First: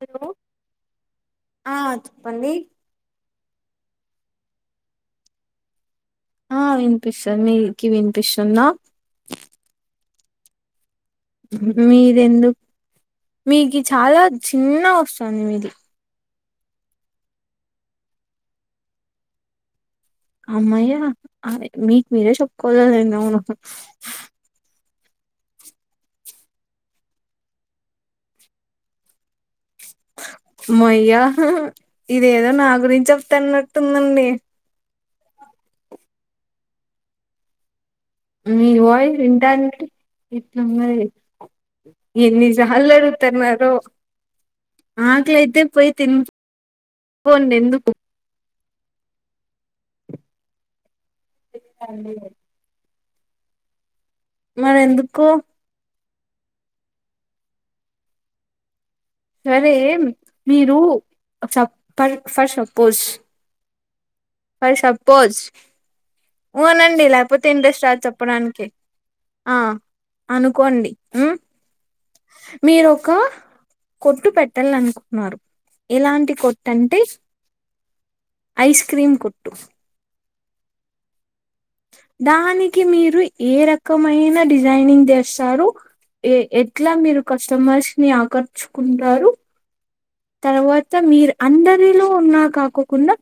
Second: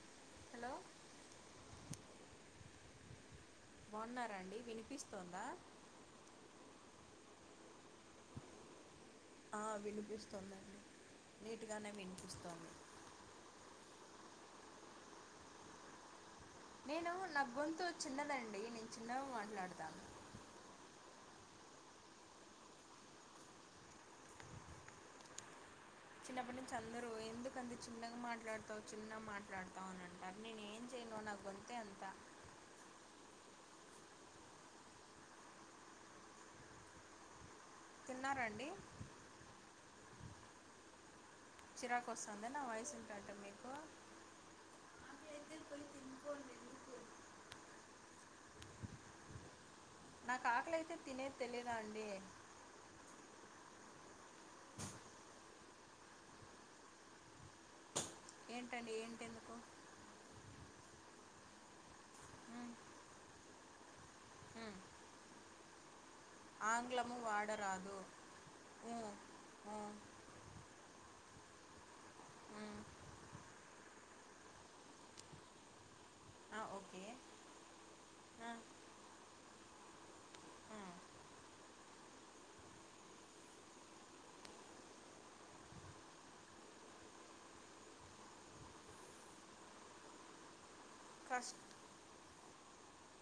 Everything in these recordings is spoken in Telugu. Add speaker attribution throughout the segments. Speaker 1: హలో ఆ చెప్పండి
Speaker 2: బాగున్నారండి వినిపిస్తోందా
Speaker 1: ఆ వినిపిస్తుంది మీకి వినిపిస్తుంద
Speaker 2: ఆ వినిపిస్తుందండి
Speaker 1: మీరెందు మీగి చాలా చిన్నగ వస్తుంది మీది
Speaker 2: నేను నా గొంతు చిన్నదండి నేను చిన్నగా మాట్లాడతాను
Speaker 1: అమ్మయ్య అది మీకు మీరే చెప్పుకోవాల అది అవును
Speaker 2: చిన్నప్పటి నుంచి అందరు ఎందుకు అంత చిన్నగా మాట్లాడతావు చిన్నగా మాట్లాడుతా
Speaker 1: హమ్మయ్య
Speaker 2: అంత
Speaker 1: ఇదేదో నా గురించి చెప్తానట్ ఉందండి మి
Speaker 2: తిన్నారండి
Speaker 1: వాయిస్ వినటానికి ఇట్ల ఉన్నది
Speaker 2: చిరాకు వస్తుందా నా
Speaker 1: ఎన్నిసార్లు
Speaker 2: వాయిస్ వింటుంటే మీకు
Speaker 1: అడుగుతున్నాడో ఆకలి అయితేే పోయి తిను పోండి ఎందుకు
Speaker 2: నాకు ఆకలి అయితే తినేది తెలియదా అండి
Speaker 1: మరి ఎందుకు
Speaker 2: ఏంటండి ఏం
Speaker 1: సరే మీరు సప్ ఫర్ సపోజ్ ఫర్ సపోజ్ వునండి
Speaker 2: ఆంగ్లము
Speaker 1: లేకపోతే ఇంట్రెస్ట్
Speaker 2: వాడరాదు
Speaker 1: రాదు చెప్పడానికి ఆ అనుకోండి మీరోక కొట్టు పెట్టాలనుకున్నారు ఎలాంటి
Speaker 2: ఆ
Speaker 1: కొట్టంటే
Speaker 2: ఓకే ఆ
Speaker 1: ఐస్ క్రీమ్ కొట్టు
Speaker 2: ఆ
Speaker 1: దానికి మీరు ఏ రకమైన డిజైనింగ్ చేస్తారు ఎ ఎట్లా మీరు కస్టమర్స్ ని ఆకర్చుకుంటారు. తర్వాత్ తర్వాత మీరు
Speaker 2: కష్
Speaker 1: అందరిలో ఉన్నా కాకోకుండా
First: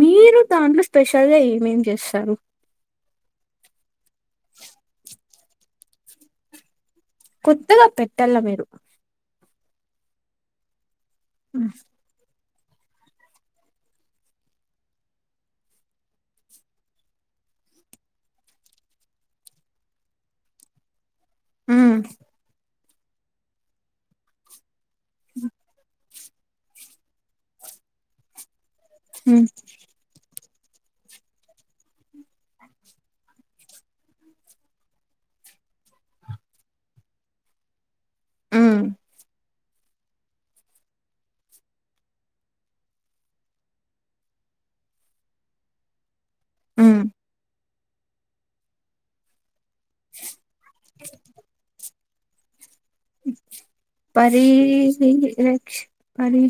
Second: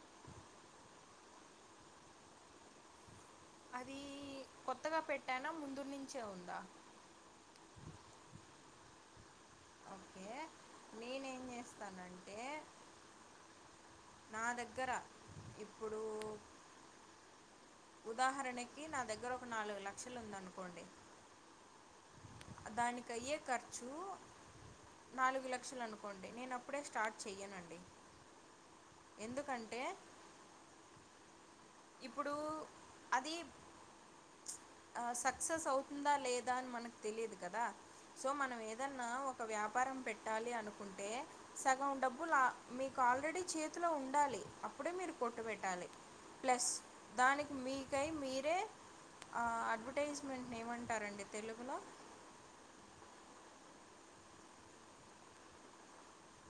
Speaker 1: మీరు దాంట్లో స్పెషల్ గ ఏమేం చేస్తరు
Speaker 2: అది కొత్తగా పెట్టాన ముందు నుంచే ఉంద
Speaker 1: కొత్తగా పెట్టాలా మీరు
Speaker 2: ఓకే నేనేం
Speaker 1: హు
Speaker 2: చేస్తానంటే నా దగ్గర ఇప్పుడు ఉదాహరణకి నా దగ్గర ఒక నాలుగు లక్షలు ఉందనుకోండి
Speaker 1: హమ్
Speaker 2: దానికి అయ్యే ఖర్చు నాలుగు లక్షలు అనుకో కోండి నేను అప్పుడే స్టార్ట్ చెయ్యనండి.
Speaker 1: ఉమ్
Speaker 2: ఎందుకంటే ఇప్పుడు అది సక్సెస్ అవుతుందా లేదా అని మనకు తెలియదు కదా సో మనం
Speaker 1: ఉమ్
Speaker 2: ఏదన్నా ఒక ఒక వ్యాపారం పెట్టాలి అనుకుంటే సగం డబ్బులు మీకు ఆల్రెడీ చేతిలో ఉండాలి అప్పుడే మీరు కొట్టుబెట్టాలి ప్లస్
Speaker 1: ఉమ్
Speaker 2: దానికి మీ కై మీరే ఆ అ అడ్వర్టైజ్మెంట్ని ఏమంటారండి తెలుగులో
Speaker 1: పరిరక్ష పరి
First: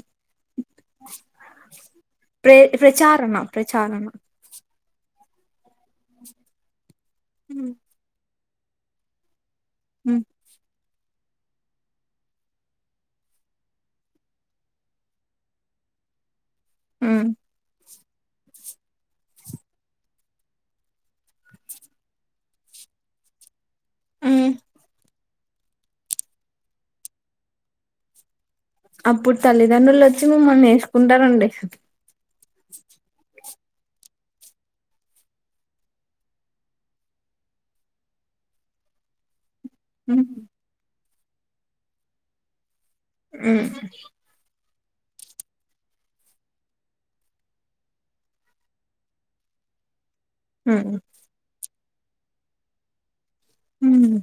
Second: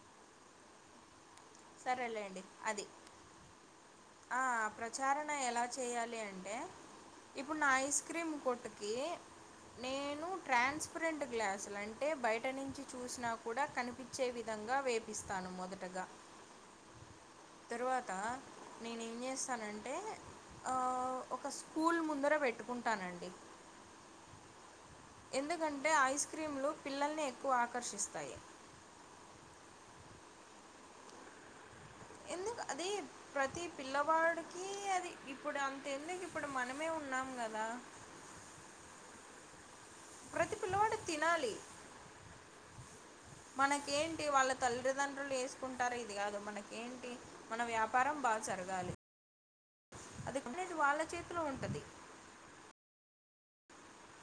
Speaker 2: సరేలేండి
Speaker 1: ప్రే
Speaker 2: అది
Speaker 1: ప్రచారణ ప్రచారణ
Speaker 2: ఆ! ప్రచారణ ఎలా చేయాలి అంటే ఇప్పుడు నా ఐస్ క్రీమ్ కొట్ అకే
Speaker 1: ఉ
Speaker 2: ట్రాన్స్పరెంట్ గ్లాసులు అంటే బయట నుంచి చూసినా కూడా కనిపించే విధంగా వేపిస్తాను మొదటగా
Speaker 1: ఉ
Speaker 2: తరువాత నేను ఏం చేస్తానంటే ఒక స్కూల్ ముందర పెట్టుకుంటానండి
Speaker 1: ఉమ్
Speaker 2: ఎందుకంటే ఐస్ క్రీంలు పిల్లల్ని ఎక్కువ ఆకర్షిస్తాయి
Speaker 1: అప్పుడు తల్లిదండ్రులు వచ్చి మిమ్మల్ని ఏసుకుంటారండి
Speaker 2: ఎందుకు అద ప్రతి పిల్లవాడికి అది ఇప్పుడు అంత ఎందుకు ఇప్పుడు మనమే ఉన్నాం కదా
Speaker 1: ఉ
Speaker 2: తినాలి మనకేంటి వాళ్ళ తల్లిదండ్రులు వేసుకుంటారు ఇది కాదు మనక ఏేంటి మన వ్యాపారం బాగా జరగాలి అదినేది వాళ్ళ చేతిలో ఉంటది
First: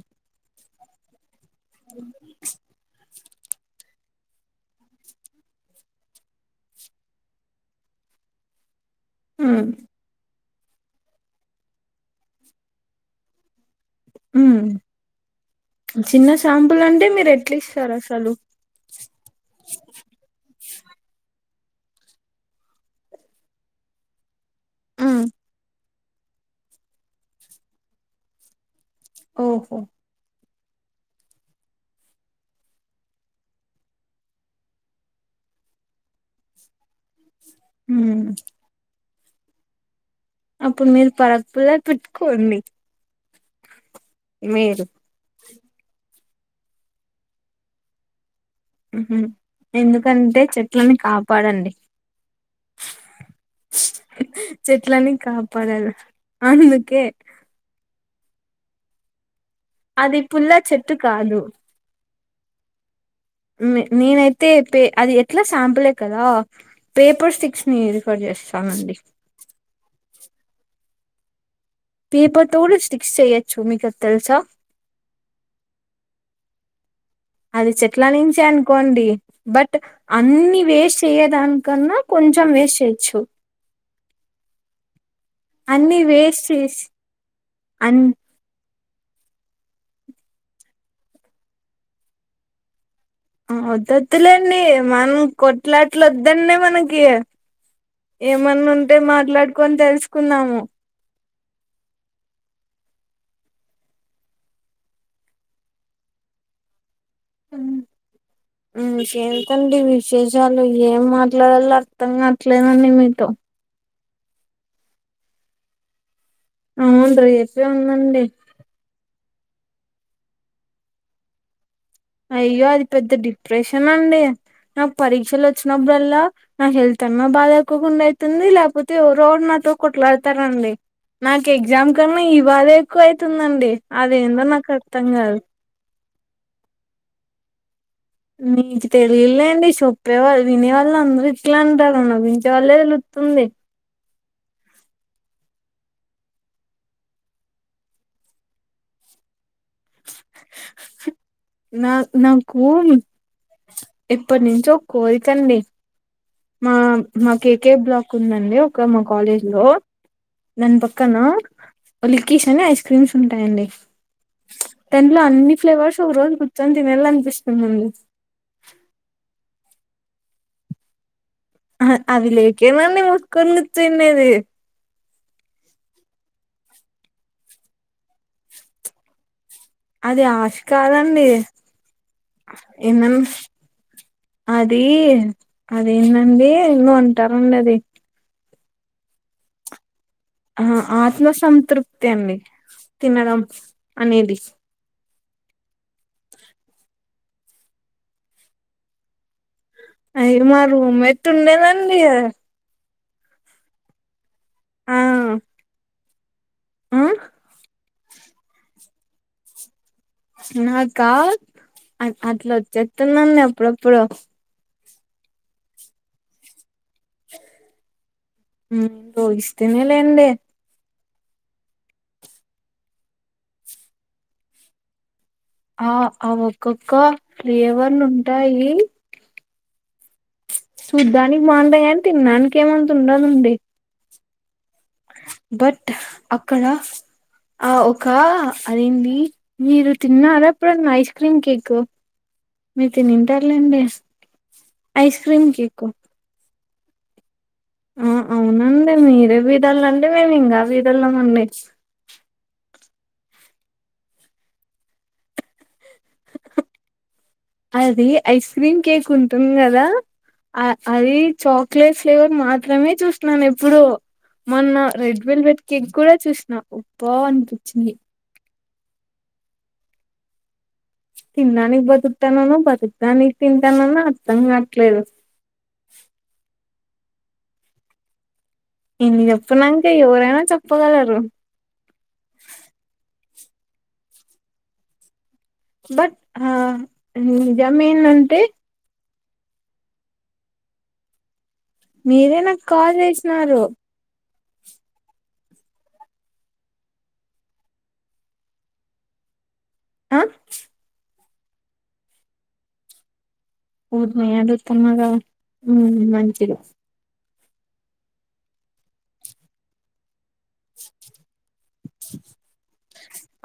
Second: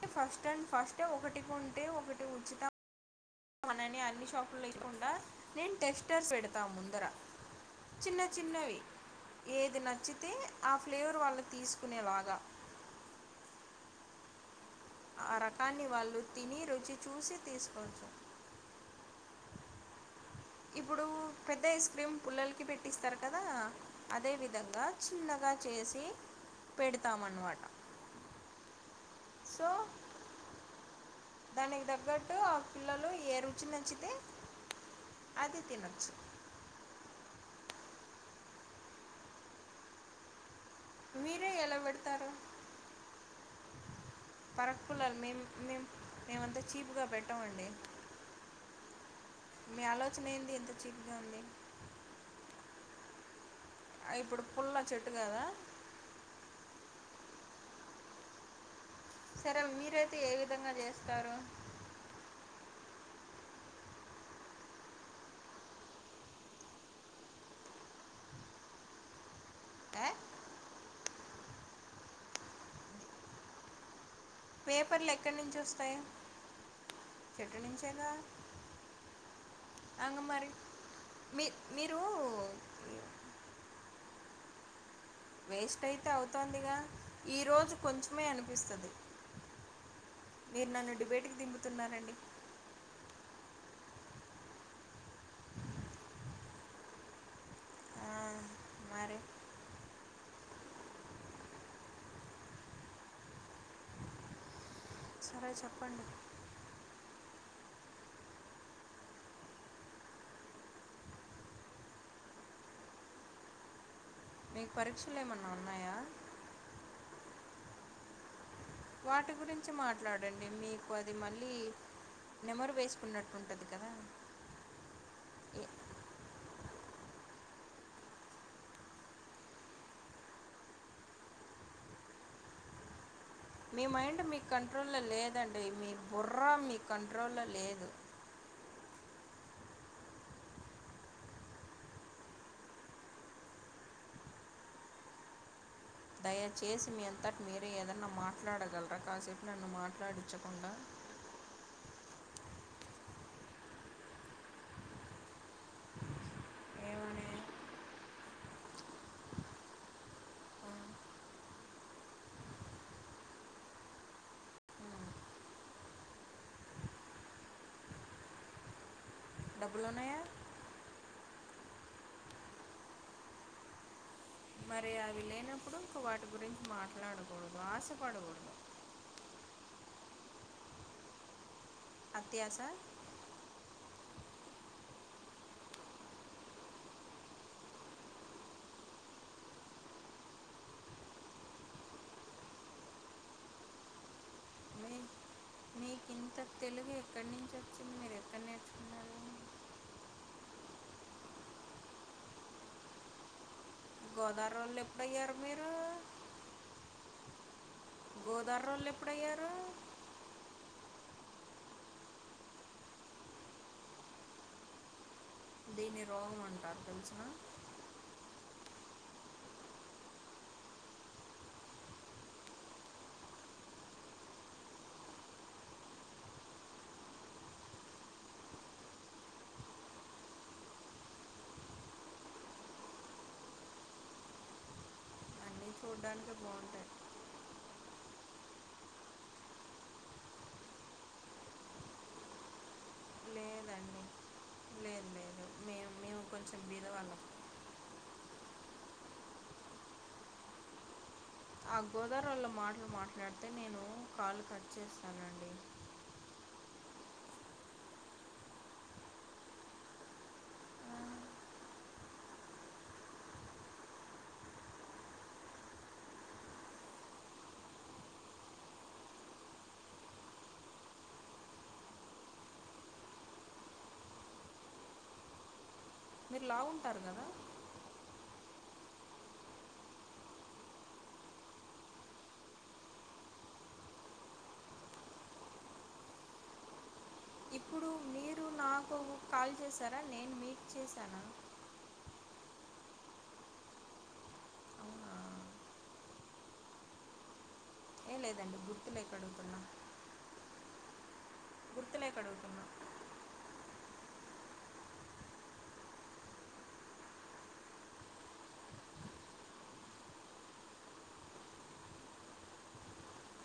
Speaker 2: ఏ ఫస్టండ్ ఫస్ట్ ఒకటి ప అనని అన్ని షాపులు ఇవయకుండా నేను టెక్స్టర్స్ పెడతా ముందర చిన్న చిన్నవి ఏది నచ్చితే ఆ ఫ్లేవర్ వాళ్ళకి తీసుకునేలాగా
Speaker 1: ఉ
Speaker 2: ఆ రకాన్ని వాళ్ళు
Speaker 1: చిన్న
Speaker 2: తిని
Speaker 1: శాంపుల్
Speaker 2: రుచి
Speaker 1: అంటే మీరు
Speaker 2: చూసి
Speaker 1: ఎట్లు ఇస్తారు
Speaker 2: తీసుకోవచ్చు
Speaker 1: అసలు
Speaker 2: ఇప్పుడు పెద్ద ఐస్ క్రీమ్ పుల్లలకి పెట్టిస్తారు కదా అదే విధ పెద్దగా చిన్నగా చేసి పెడతాం అన్నమాట
Speaker 1: ఓహో
Speaker 2: దానికి తగ్గట్టు ఆ పిల్లలు ఏ రుచి నచ్చితే అది తినొచ్చు
Speaker 1: ఉ అప్పుడు మీరు
Speaker 2: మీరే
Speaker 1: పరపెక్కులా పెట్టుకోండి మీరు
Speaker 2: పరక్కులలు మేం మేం మేమంతా చీప్గా పెట్టామండి
Speaker 1: ఎందుకంటే
Speaker 2: ఏంది ఇంత
Speaker 1: చెట్లని
Speaker 2: చీప్గా ఉంది
Speaker 1: కాపాడండి
Speaker 2: ఆ, ఇప్పుడు పుల్ల చెట్టు
Speaker 1: చెట్లని
Speaker 2: కదా
Speaker 1: కాపాడారు అందుకే
Speaker 2: సరే మీరైతే
Speaker 1: అది
Speaker 2: ఏ
Speaker 1: పుల్ల
Speaker 2: విధంగా
Speaker 1: చెట్టు
Speaker 2: చేస్తారు
Speaker 1: కాదు నేనైతే పే అది ఎట్లా శాంపులే కదా పేపర్ స్టిక్స్ ని రిఫర్ చేస్తానండి
Speaker 2: ఏ
Speaker 1: పేపర్ తోడు స్టిక్స్ చెయ్యొచ్చు మీకు అది తెలుసా
Speaker 2: పేపర్లు ఎక్కడ్ నుంచి వస్తాయి చెట్టు
Speaker 1: అది చెట్ల
Speaker 2: నుంచేగా
Speaker 1: నుంచి అనుకోండి బట్
Speaker 2: అంగ మరి
Speaker 1: అన్ని వేస్ట్
Speaker 2: మీ మీరు
Speaker 1: చేయ్యేదానికన్నా కొంచెం వేస్ట్ చేయచ్చు
Speaker 2: వేస్ట్ అయితే
Speaker 1: వేస్ట్
Speaker 2: అవుతుందిగా
Speaker 1: చేసి
Speaker 2: ఈ రోజు
Speaker 1: అన్
Speaker 2: కొంచెమే అనిపిస్తుంది మీరు నన్ను డిబేట్కిి దింపుతున్నారండి
Speaker 1: వద్దద్దులేండి మనం కొట్లాట్లు వద్దన్నే మనకి
Speaker 2: ఆ,
Speaker 1: ఏమన్నా ఉంటే
Speaker 2: మరి
Speaker 1: మాట్లాడుకని తెలుసుకున్నాము
Speaker 2: సరే చెప్పండి
Speaker 1: ఇంకేంతండి విశేషాలు ఏం మాట్లాడాలో అర్థం కావట్లేదండి మీతో
Speaker 2: మీకు పరీక్షలు ఏమన్నా ఉన్నాయా
Speaker 1: అవును రేపే ఉందండి
Speaker 2: వాటి గురించి మాట్లాడండి మీకు అది మళ్ళీ
Speaker 1: అయ్యో
Speaker 2: నెమరు
Speaker 1: అది పెద్ద
Speaker 2: వేసుకున్నట్టు ఉంటుంది
Speaker 1: డిప్రెషన్
Speaker 2: కదా
Speaker 1: అండి నాకు పరీక్షలు
Speaker 2: ఏ-
Speaker 1: వచ్చినప్పుడల్లా నా హెల్త్ అన్నా బాధ ఎక్కువగాండ అవుతుంది లేకపోతే ఎవరెవరు నాతో కొట్లాడతారంండి నాకు ఎగ్జామ్ కన్నా ఈ బాధ ఎక్కువయి అతుందండి
Speaker 2: మీ
Speaker 1: అదేందో నాకు అర్థం కాదు
Speaker 2: బుర్రా మీ కంట్రోల్లో లేదు
Speaker 1: నీకు తెలియలేండి చెొప్పేవాళ్ళ వినేవాళ్ళు అందరుూ ఇట్లా అంటారు నవించే వాళ్ళే తెలుత్తుంది
Speaker 2: దయచేసి మీ అంతటి మీరే ఏదన్నా మాట్లాడగలరా కాసేపు నన్ను మాట్లాడించకుండా
Speaker 1: నా నాకు ఎప్పటి నుంచో ఒక కోరికండి
Speaker 2: ఏమని
Speaker 1: మాకకే బ్లాక్ ఉందండి ఒక మా కాలేజ్ లో దాని పక్కన లిక్కీష్ అని ఐస్ క్రీమ్స్ ఉంటాయండి దాంట్లో అన్ని ఫ్లేవర్స్ ఒక రోజు కూర్చొని తినాల అనిపిస్తుందిండి
Speaker 2: డబ్బులు ఉన్నాయా
Speaker 1: అవిలేకే నుండి మూసుకుని కూర్చునేది.
Speaker 2: మరి అవి లేనప్పుడు ఇ వాటి గురించి మాట్లాడకూడదు ఆశపడ
Speaker 1: అది ఆశ కాదండి
Speaker 2: అత్యాశ
Speaker 1: ఇన్నంష్ అది అదేందండి నువ అంటారండి అది ఆ ఆత్మసంతృప్తి అండి తినడం అనేది
Speaker 2: మీ మీకు ఇంత తెలుగు ఎక్కడి నుంచి వచ్చింది మీరు ఎక్కడ నేర్చుకున్నారు అ
Speaker 1: అయ్య మా రూమ్మెట్ ఉండేదండి
Speaker 2: గోదార్ వోళ్ళు
Speaker 1: ఆ
Speaker 2: ఎప్పుడయ్యారు మీరు
Speaker 1: ఆ
Speaker 2: గోదార్ వొళ్ళు ఎప్పుడయ్యారు
Speaker 1: నాకా అట్లా వచ్చేత్తుందండి అప్పుడుఅప్పుడు
Speaker 2: దీన్ని రోగమ్ అంటారు తెలిసిన
Speaker 1: జోగిస్తేనే లేండి ఆ ఆ ఒక్కొక్క ఫ్లేవర్ లు ఉంటాయి చూద్దనికి బాగుంటాయి అని తిినడానికి ఏమంత ఉండదండి
Speaker 2: అన్నీ
Speaker 1: బట్
Speaker 2: చూడడానికి
Speaker 1: అక్కడ
Speaker 2: బాగుంటాయి
Speaker 1: ఆ కా అదేడి మీరు తిన్నారా ఎప్పుడున్న ఐస్ క్రీమ్ కేక్ మీరు తింటారులేండి
Speaker 2: లేదండి
Speaker 1: ఐస్ క్రీమ్ కేక్
Speaker 2: పేద వాళ్ళం
Speaker 1: ఆ అవునండి మీరే బీధాలంటే మేము ఇంకా బీథోలం ఉమ్ ఏస్
Speaker 2: తింగరోళ్ళ మాటలు మాట్లాడితే నేను కాలు కట్ చేస్తానండి
Speaker 1: అది ఐస్ క్రీమ్ కేక్ ఉంటుంది కదా అ అది చాక్లెట్ ఫ్లేవర్ మాత్రమే చూసినను ఎప్పుడు మొన్న రెడ్ వెల్వెట్ కేక్ కూడా చూసిన బాగా అనిపించింది తిినడానికి బతుకుతానను బతుకుడానికి తింటానను అర్థం కాట్లేదు
Speaker 2: మీరు లావు ఉంటారు కదా
Speaker 1: ఇన్ని చెప్తున్నానంటే ఎవరైనా చెప్పగలరు బట్ హా
Speaker 2: ఇప్పుడు
Speaker 1: నిజమేనంటే
Speaker 2: మీరు నాకు కాల్ చేశారా నేను మీకు చేశానా
Speaker 1: మీరే నాకు కాల్ చేసినారు
Speaker 2: అవునా ఏం లేదండి గుర్తు లేక అడుగుతున్నా
Speaker 1: ఆ
Speaker 2: గుర్తు లేక అడుగుతున్నాను
Speaker 1: పోద్ మెయ్యగా పోధీ తమగా ఉ మంచిది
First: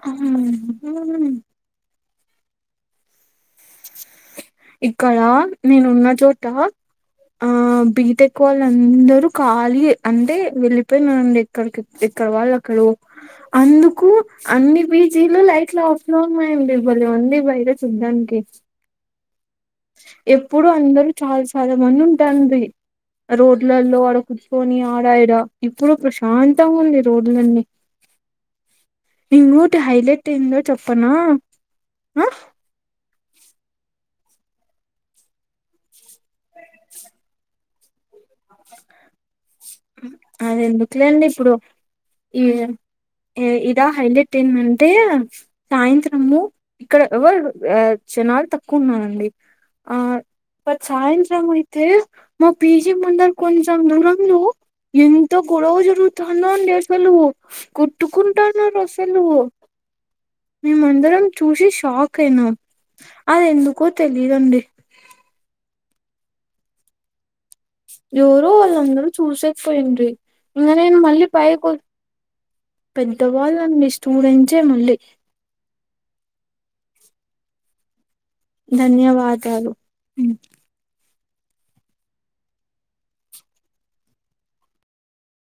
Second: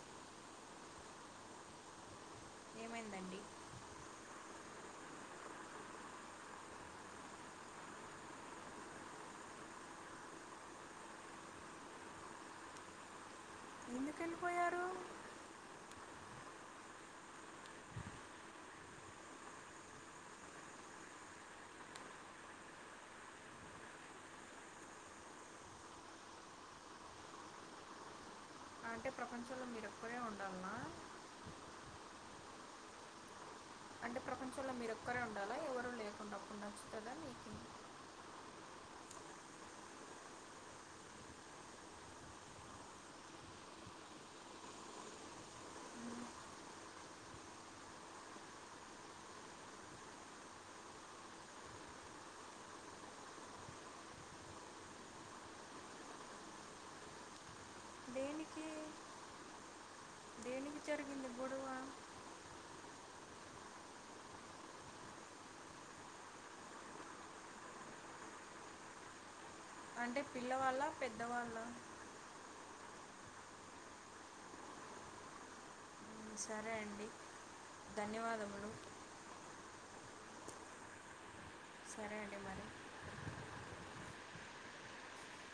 Speaker 1: ఆ
Speaker 2: ఏమైందండి
Speaker 1: ఇక్కడ నేను ఉన్న చోట ఆ బీటెక్ వాళ్ళు అందరూ ఖళీ అంటే వెళ్ళిపోయిననండి ఎక్కడికి ఎక్కడ వాళ్ళు అక్కడ అందుకు
Speaker 2: ఎందుకు
Speaker 1: అన్ని
Speaker 2: వెళ్ళిపోయారు
Speaker 1: బీజీలు లైట్లు ఆఫ్ లో ఉన్నాయండిలే భలే ఉంది బయట చూడ్డానికి ఎప్పుడు అందరూ చాలా చాలా మంది ఉంటారండి రోడ్లలో అడుక్కొని ఆడ ఈడ ఇప్పుడు ప్రశాంతంగా ఉంది రోడ్లన్నీ
Speaker 2: అంటే ప్రపంచంలో
Speaker 1: ఇంకోటి
Speaker 2: మీరు ఒక్కరే
Speaker 1: హైలైట్ అయిందో
Speaker 2: ఉండాలనా
Speaker 1: చెప్పనా ఆ
Speaker 2: అంటే ప్రపంచంలో మీర ఒక్కరే ఉండాలా ఎవరు లేకుండా అప్పుడు నచ్చుతుందా మీకు
Speaker 1: అది ఎందుకులే అండి ఇప్పుడు ఈ ఇదా హైలైట్ ఎన్ టంటే అంటే సాయంత్రము ఇక్కడ ఎవరు జనాలు తక్కువ ఉన్నారండి ఆ సాయంత్రం అయితే మా పీజీ ముంద కొంచెం దూరంలో ఎంత గొడవ జరుగుతాందో తెలుసుకో నువ్వు
Speaker 2: దేనికి
Speaker 1: కుట్టుకుంటాన్నారు అసలు మేమ
Speaker 2: దేనికి
Speaker 1: అందరం
Speaker 2: జరిగింది గొడవ
Speaker 1: చూసి షాక్ అయినాం అది ఎందుకో తెలియదండి జరు అళంద చూసే పోయింది
Speaker 2: అంటే పిల్లవాళ్ళ
Speaker 1: ఇనే మళ్ళీ
Speaker 2: పెద్దవాళ్ళ
Speaker 1: పయకి పెద్దవాళ్ళ స్టూడెంట్ ఏ మళ్ళీ
Speaker 2: సరే అండి ధన్యవాదాలు
Speaker 1: ధన్యవాదాలు
Speaker 2: సరే అండి మరి